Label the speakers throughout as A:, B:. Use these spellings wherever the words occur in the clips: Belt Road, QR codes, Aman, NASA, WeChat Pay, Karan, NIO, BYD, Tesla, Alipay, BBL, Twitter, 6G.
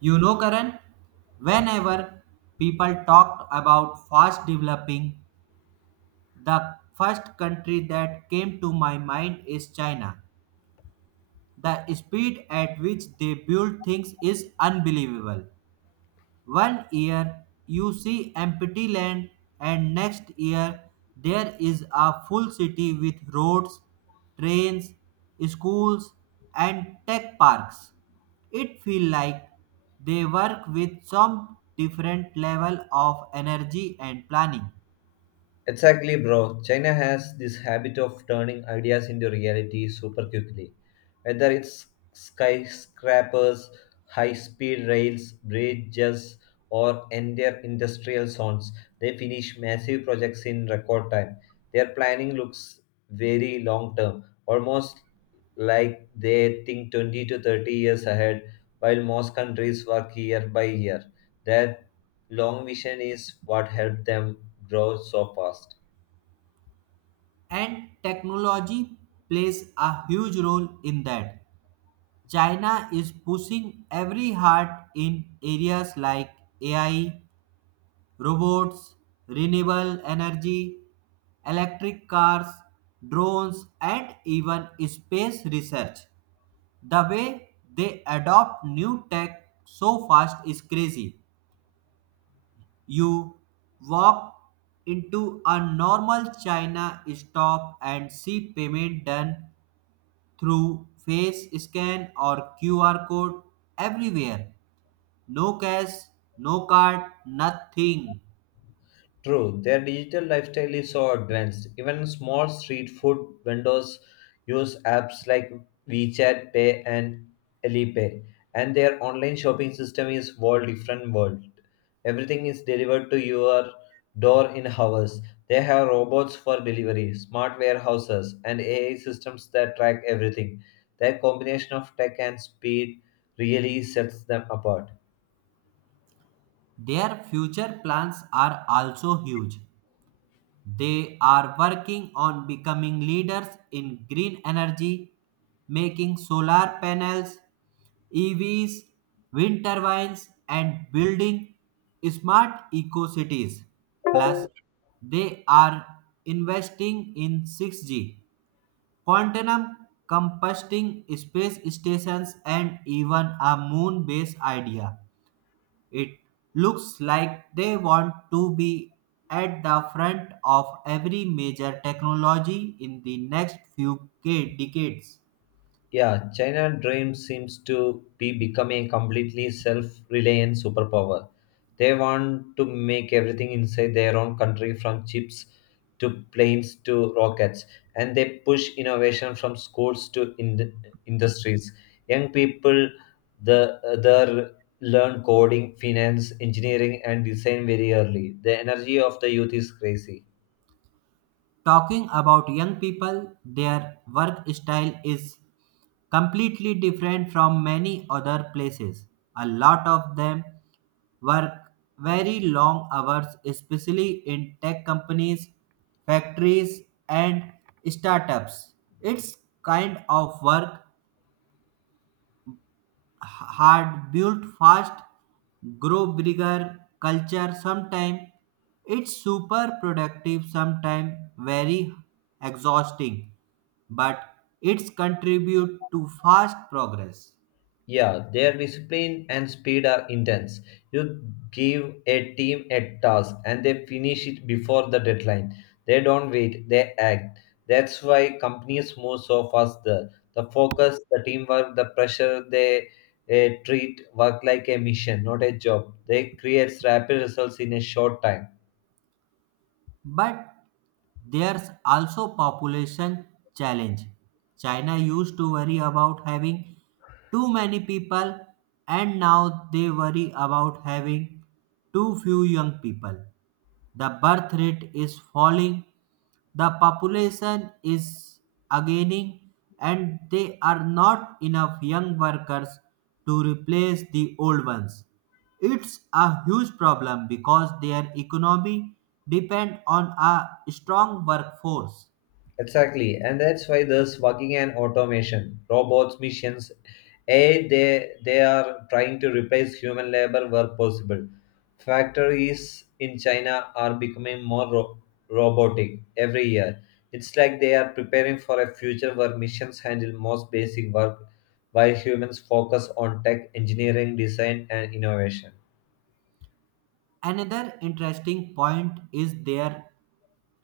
A: You know, Karan, whenever people talked about fast developing, the first country that came to my mind is China. The speed at which they build things is unbelievable. One year you see empty land, and next year there is a full city with roads, trains, schools, and tech parks. It feels like they work with some different level of energy and planning.
B: Exactly, bro. China has this habit of turning ideas into reality super quickly. Whether it's skyscrapers, high speed rails, bridges, or entire industrial zones, they finish massive projects in record time. Their planning looks very long term, almost like they think 20 to 30 years ahead, while most countries work year by year. That long vision is what helped them grow so fast.
A: And technology plays a huge role in that. China is pushing every heart in areas like AI robots, renewable energy, electric cars, drones, and even space research. The way they adopt new tech so fast is crazy. You walk into a normal China stop and see payment done through face scan or QR code everywhere. No cash, no card, nothing.
B: True, their digital lifestyle is so advanced. Even small street food vendors use apps like WeChat Pay and Alipay, and their online shopping system is world different world. Everything is delivered to your door in hours. They have robots for delivery, smart warehouses, and AI systems that track everything. Their combination of tech and speed really sets them apart.
A: Their future plans are also huge. They are working on becoming leaders in green energy, making solar panels, EVs, wind turbines, and building smart eco cities. Plus, they are investing in 6G, quantum composting space stations, and even a moon base idea. It looks like they want to be at the front of every major technology in the next few decades.
B: Yeah, China dream seems to be becoming a completely self-reliant superpower. They want to make everything inside their own country from chips to planes to rockets, and they push innovation from schools to industries. Young people the there learn coding, finance, engineering and design very early. The energy of the youth is crazy.
A: Talking about young people, their work style is completely different from many other places. A lot of them work very long hours, especially in tech companies, factories, and startups. It's kind of work hard, built fast, grow bigger culture. Sometimes it's super productive. Sometimes very exhausting, but it's contribute to fast progress.
B: Yeah, their discipline and speed are intense. You give a team a task and they finish it before the deadline. They don't wait, they act. That's why companies move so fast there. The focus, the teamwork, the pressure, they treat work like a mission, not a job. They create rapid results in a short time.
A: But there's also population challenge. China used to worry about having too many people and now they worry about having too few young people. The birth rate is falling, the population is aging, and there are not enough young workers to replace the old ones. It's a huge problem because their economy depends on a strong workforce.
B: Exactly, and that's why there's working and automation, robots, missions. A they are trying to replace human labor where possible. Factories in China are becoming more robotic every year. It's like they are preparing for a future where missions handle most basic work, while humans focus on tech, engineering, design, and innovation.
A: Another interesting point is their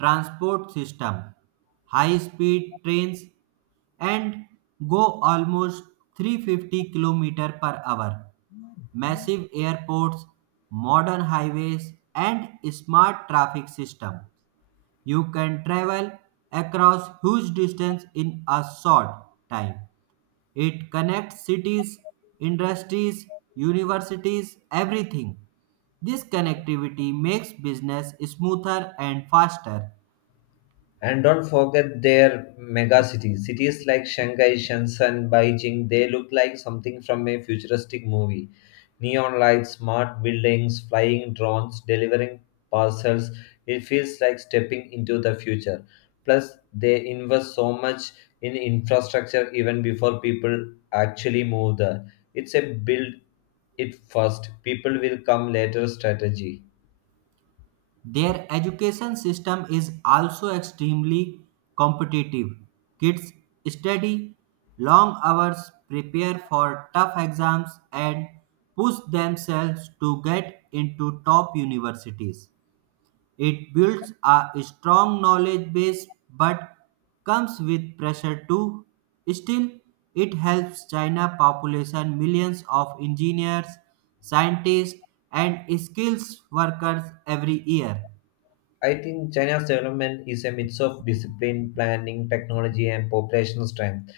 A: transport system. High speed trains and go almost 350 km per hour, massive airports, modern highways, and smart traffic system. You can travel across huge distance in a short time. It connects cities, industries, universities, everything. This connectivity makes business smoother and faster.
B: And don't forget their mega cities. Cities like Shanghai, Shenzhen, Beijing, they look like something from a futuristic movie. Neon lights, smart buildings, flying drones, delivering parcels. It feels like stepping into the future. Plus, they invest so much in infrastructure even before people actually move there. It's a build it first, people will come later strategy.
A: Their education system is also extremely competitive. Kids study long hours, prepare for tough exams, and push themselves to get into top universities. It builds a strong knowledge base but comes with pressure too. Still, it helps China population millions of engineers, scientists, and skills workers every year.
B: I think China's development is a mix of discipline, planning, technology, and population strength.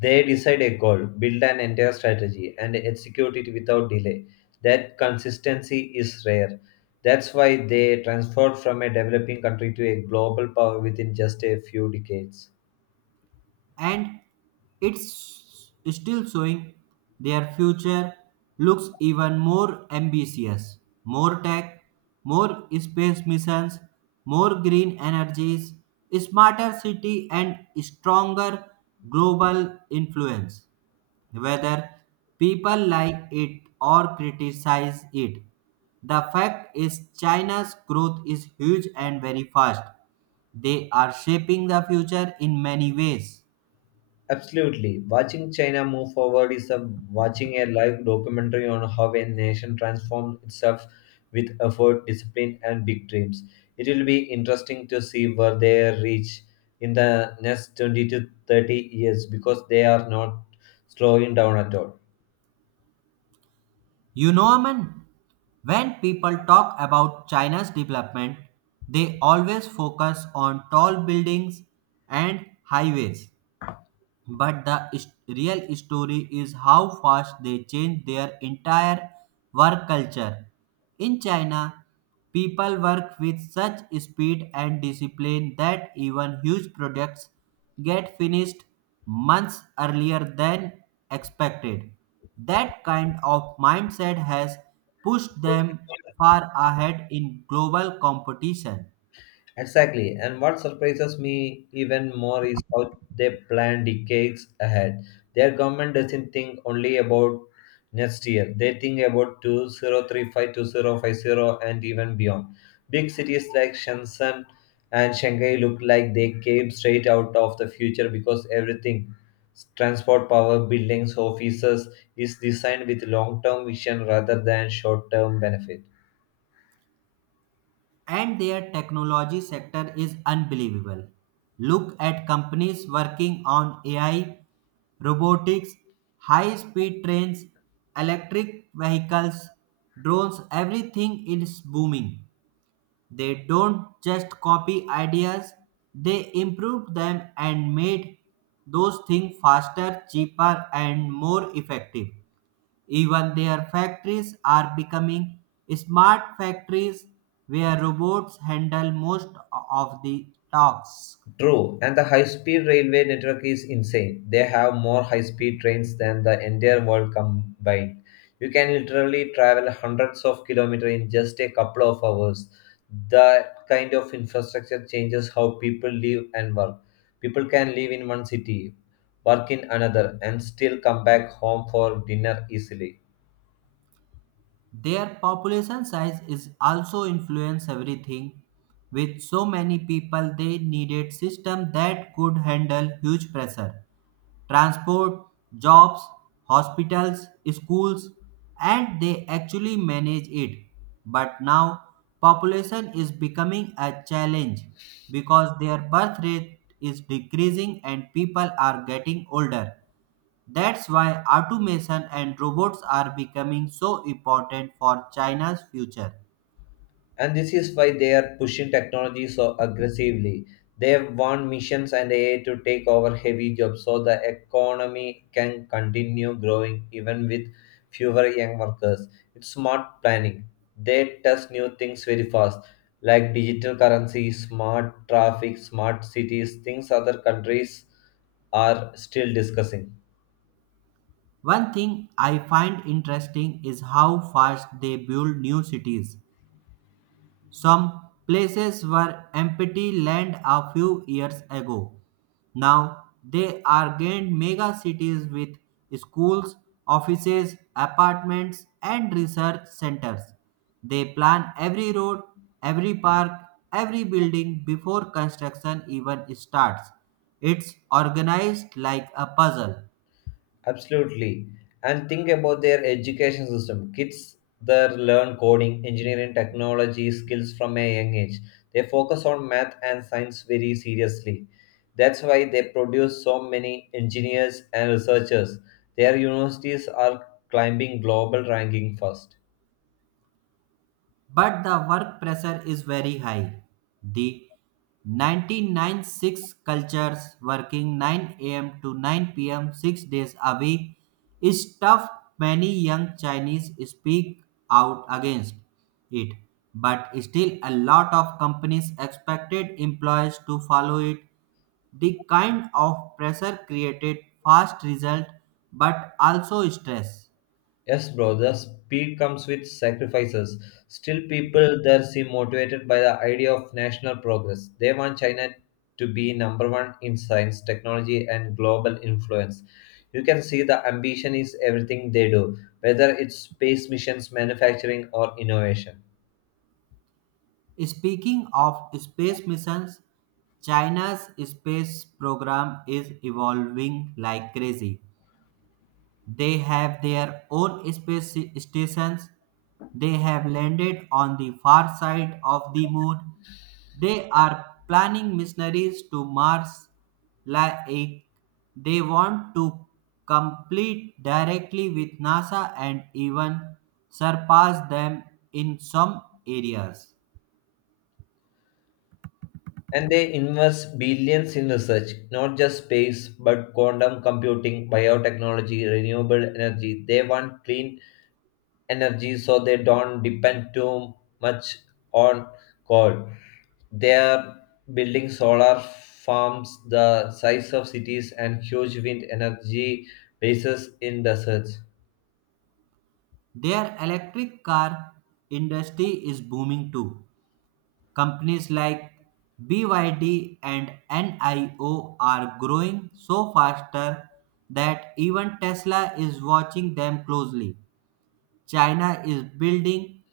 B: They decide a goal, build an entire strategy, and execute it without delay. That consistency is rare. That's why they transformed from a developing country to a global power within just a few decades.
A: And it's still showing their future looks even more ambitious. More tech, more space missions, more green energies, smarter city, and stronger global influence. Whether people like it or criticize it, the fact is China's growth is huge and very fast. They are shaping the future in many ways.
B: Absolutely. Watching China move forward is a watching a live documentary on how a nation transforms itself with effort, discipline, and big dreams. It will be interesting to see where they reach in the next 20 to 30 years because they are not slowing down at all.
A: You know, Aman, when people talk about China's development, they always focus on tall buildings and highways. But the real story is how fast they changed their entire work culture. In China, people work with such speed and discipline that even huge projects get finished months earlier than expected. That kind of mindset has pushed them far ahead in global competition.
B: Exactly. And what surprises me even more is how they plan decades ahead. Their government doesn't think only about next year. They think about 2035, 2050 and even beyond. Big cities like Shenzhen and Shanghai look like they came straight out of the future because everything, transport, power, buildings, offices, is designed with long-term vision rather than short-term benefit.
A: And their technology sector is unbelievable. Look at companies working on AI, robotics, high speed trains, electric vehicles, drones, everything is booming. They don't just copy ideas, they improve them and made those things faster, cheaper, and more effective. Even their factories are becoming smart factories where robots handle most of the tasks.
B: True, and the high speed railway network is insane. They have more high speed trains than the entire world combined. You can literally travel hundreds of kilometers in just a couple of hours. That kind of infrastructure changes how people live and work. People can live in one city, work in another, and still come back home for dinner easily.
A: Their population size is also influence everything. With so many people, they needed system that could handle huge pressure. Transport, jobs, hospitals, schools, and they actually manage it. But now population is becoming a challenge because their birth rate is decreasing and people are getting older. That's why automation and robots are becoming so important for China's future.
B: And this is why they are pushing technology so aggressively. They want missions and AI to take over heavy jobs so the economy can continue growing even with fewer young workers. It's smart planning. They test new things very fast, like digital currency, smart traffic, smart cities, things other countries are still discussing.
A: One thing I find interesting is how fast they build new cities. Some places were empty land a few years ago. Now they are gained mega cities with schools, offices, apartments, and research centers. They plan every road, every park, every building before construction even starts. It's organized like a puzzle.
B: Absolutely. And think about their education system. Kids there learn coding, engineering, technology skills from a young age. They focus on math and science very seriously. That's why they produce so many engineers and researchers. Their universities are climbing global ranking first.
A: But the work pressure is very high. The 1996 cultures working 9 a.m. to 9 p.m. 6 days a week is tough. Many young Chinese speak out against it, but still a lot of companies expected employees to follow it. The kind of pressure created fast result but also stress.
B: Yes, bro, the speed comes with sacrifices. Still, people there seem motivated by the idea of national progress. They want China to be number one in science, technology, and global influence. You can see the ambition is everything they do, whether it's space missions, manufacturing, or innovation.
A: Speaking of space missions, China's space program is evolving like crazy. They have their own space stations. They have landed on the far side of the moon. They are planning missionaries to Mars like they want to complete directly with NASA and even surpass them in some areas.
B: And they invest billions in research, not just space, but quantum computing, biotechnology, renewable energy. They want clean energy so they don't depend too much on coal. They are building solar farms the size of cities and huge wind energy bases in deserts.
A: Their electric car industry is booming too. Companies like BYD and NIO are growing so faster that even Tesla is watching them closely. China is building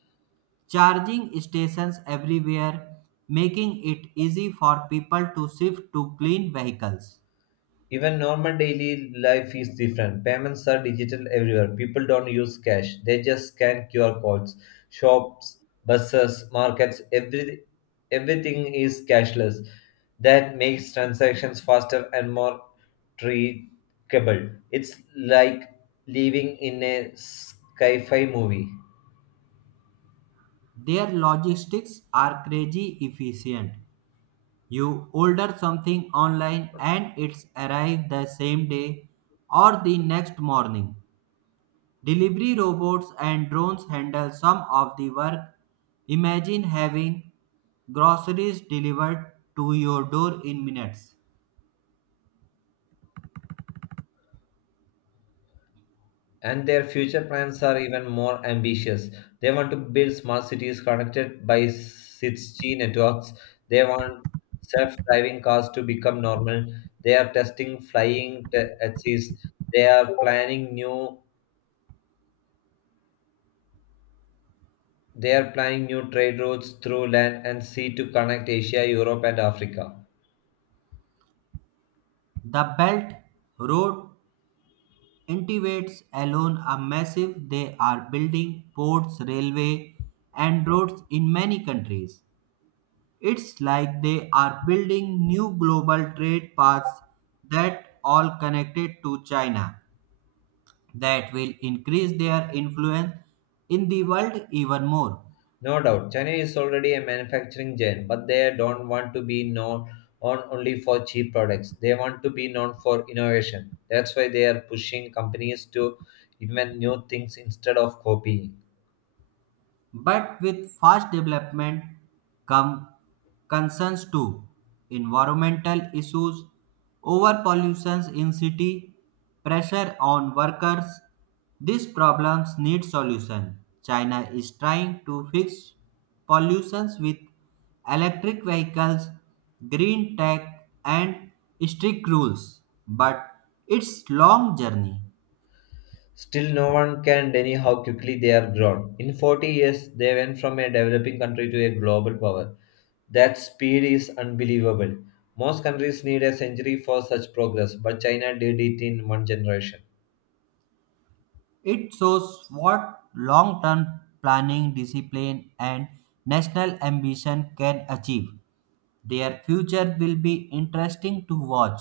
A: charging stations everywhere, making it easy for people to shift to clean vehicles.
B: Even normal daily life is different. Payments are digital everywhere. People don't use cash. They just scan QR codes. Shops, buses, markets, everything is cashless. That makes transactions faster and more trackable. It's like living in a sci-fi movie.
A: Their logistics are crazy efficient. You order something online and it's arrived the same day or the next morning. Delivery robots and drones handle some of the work. Imagine having groceries delivered to your door in minutes.
B: And their future plans are even more ambitious. They want to build smart cities connected by 6G networks. They want self-driving cars to become normal. They are testing flying taxis. They are planning new. They are planning new trade routes through land and sea to connect Asia, Europe, and Africa.
A: The Belt Road integrates alone a massive, they are building ports, railway and roads in many countries. It's like they are building new global trade paths that all connected to China that will increase their influence in the world even more.
B: No doubt, China is already a manufacturing giant, but they don't want to be known on only for cheap products. They want to be known for innovation. That's why they are pushing companies to invent new things instead of copying.
A: But with fast development come concerns too. Environmental issues, overpollution in city, pressure on workers. These problems need solution. China is trying to fix pollutions with electric vehicles, green tech and strict rules, but it's long journey.
B: Still, no one can deny how quickly they are grown. In 40 years, they went from a developing country to a global power. That speed is unbelievable. Most countries need a century for such progress, but China did it in one generation.
A: It shows what long term planning, discipline, and national ambition can achieve. Their future will be interesting to watch,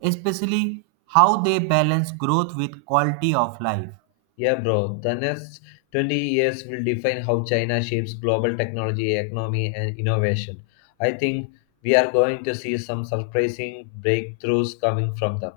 A: especially how they balance growth with quality of life.
B: Yeah, bro. The next 20 years will define how China shapes global technology, economy, and innovation. I think we are going to see some surprising breakthroughs coming from them.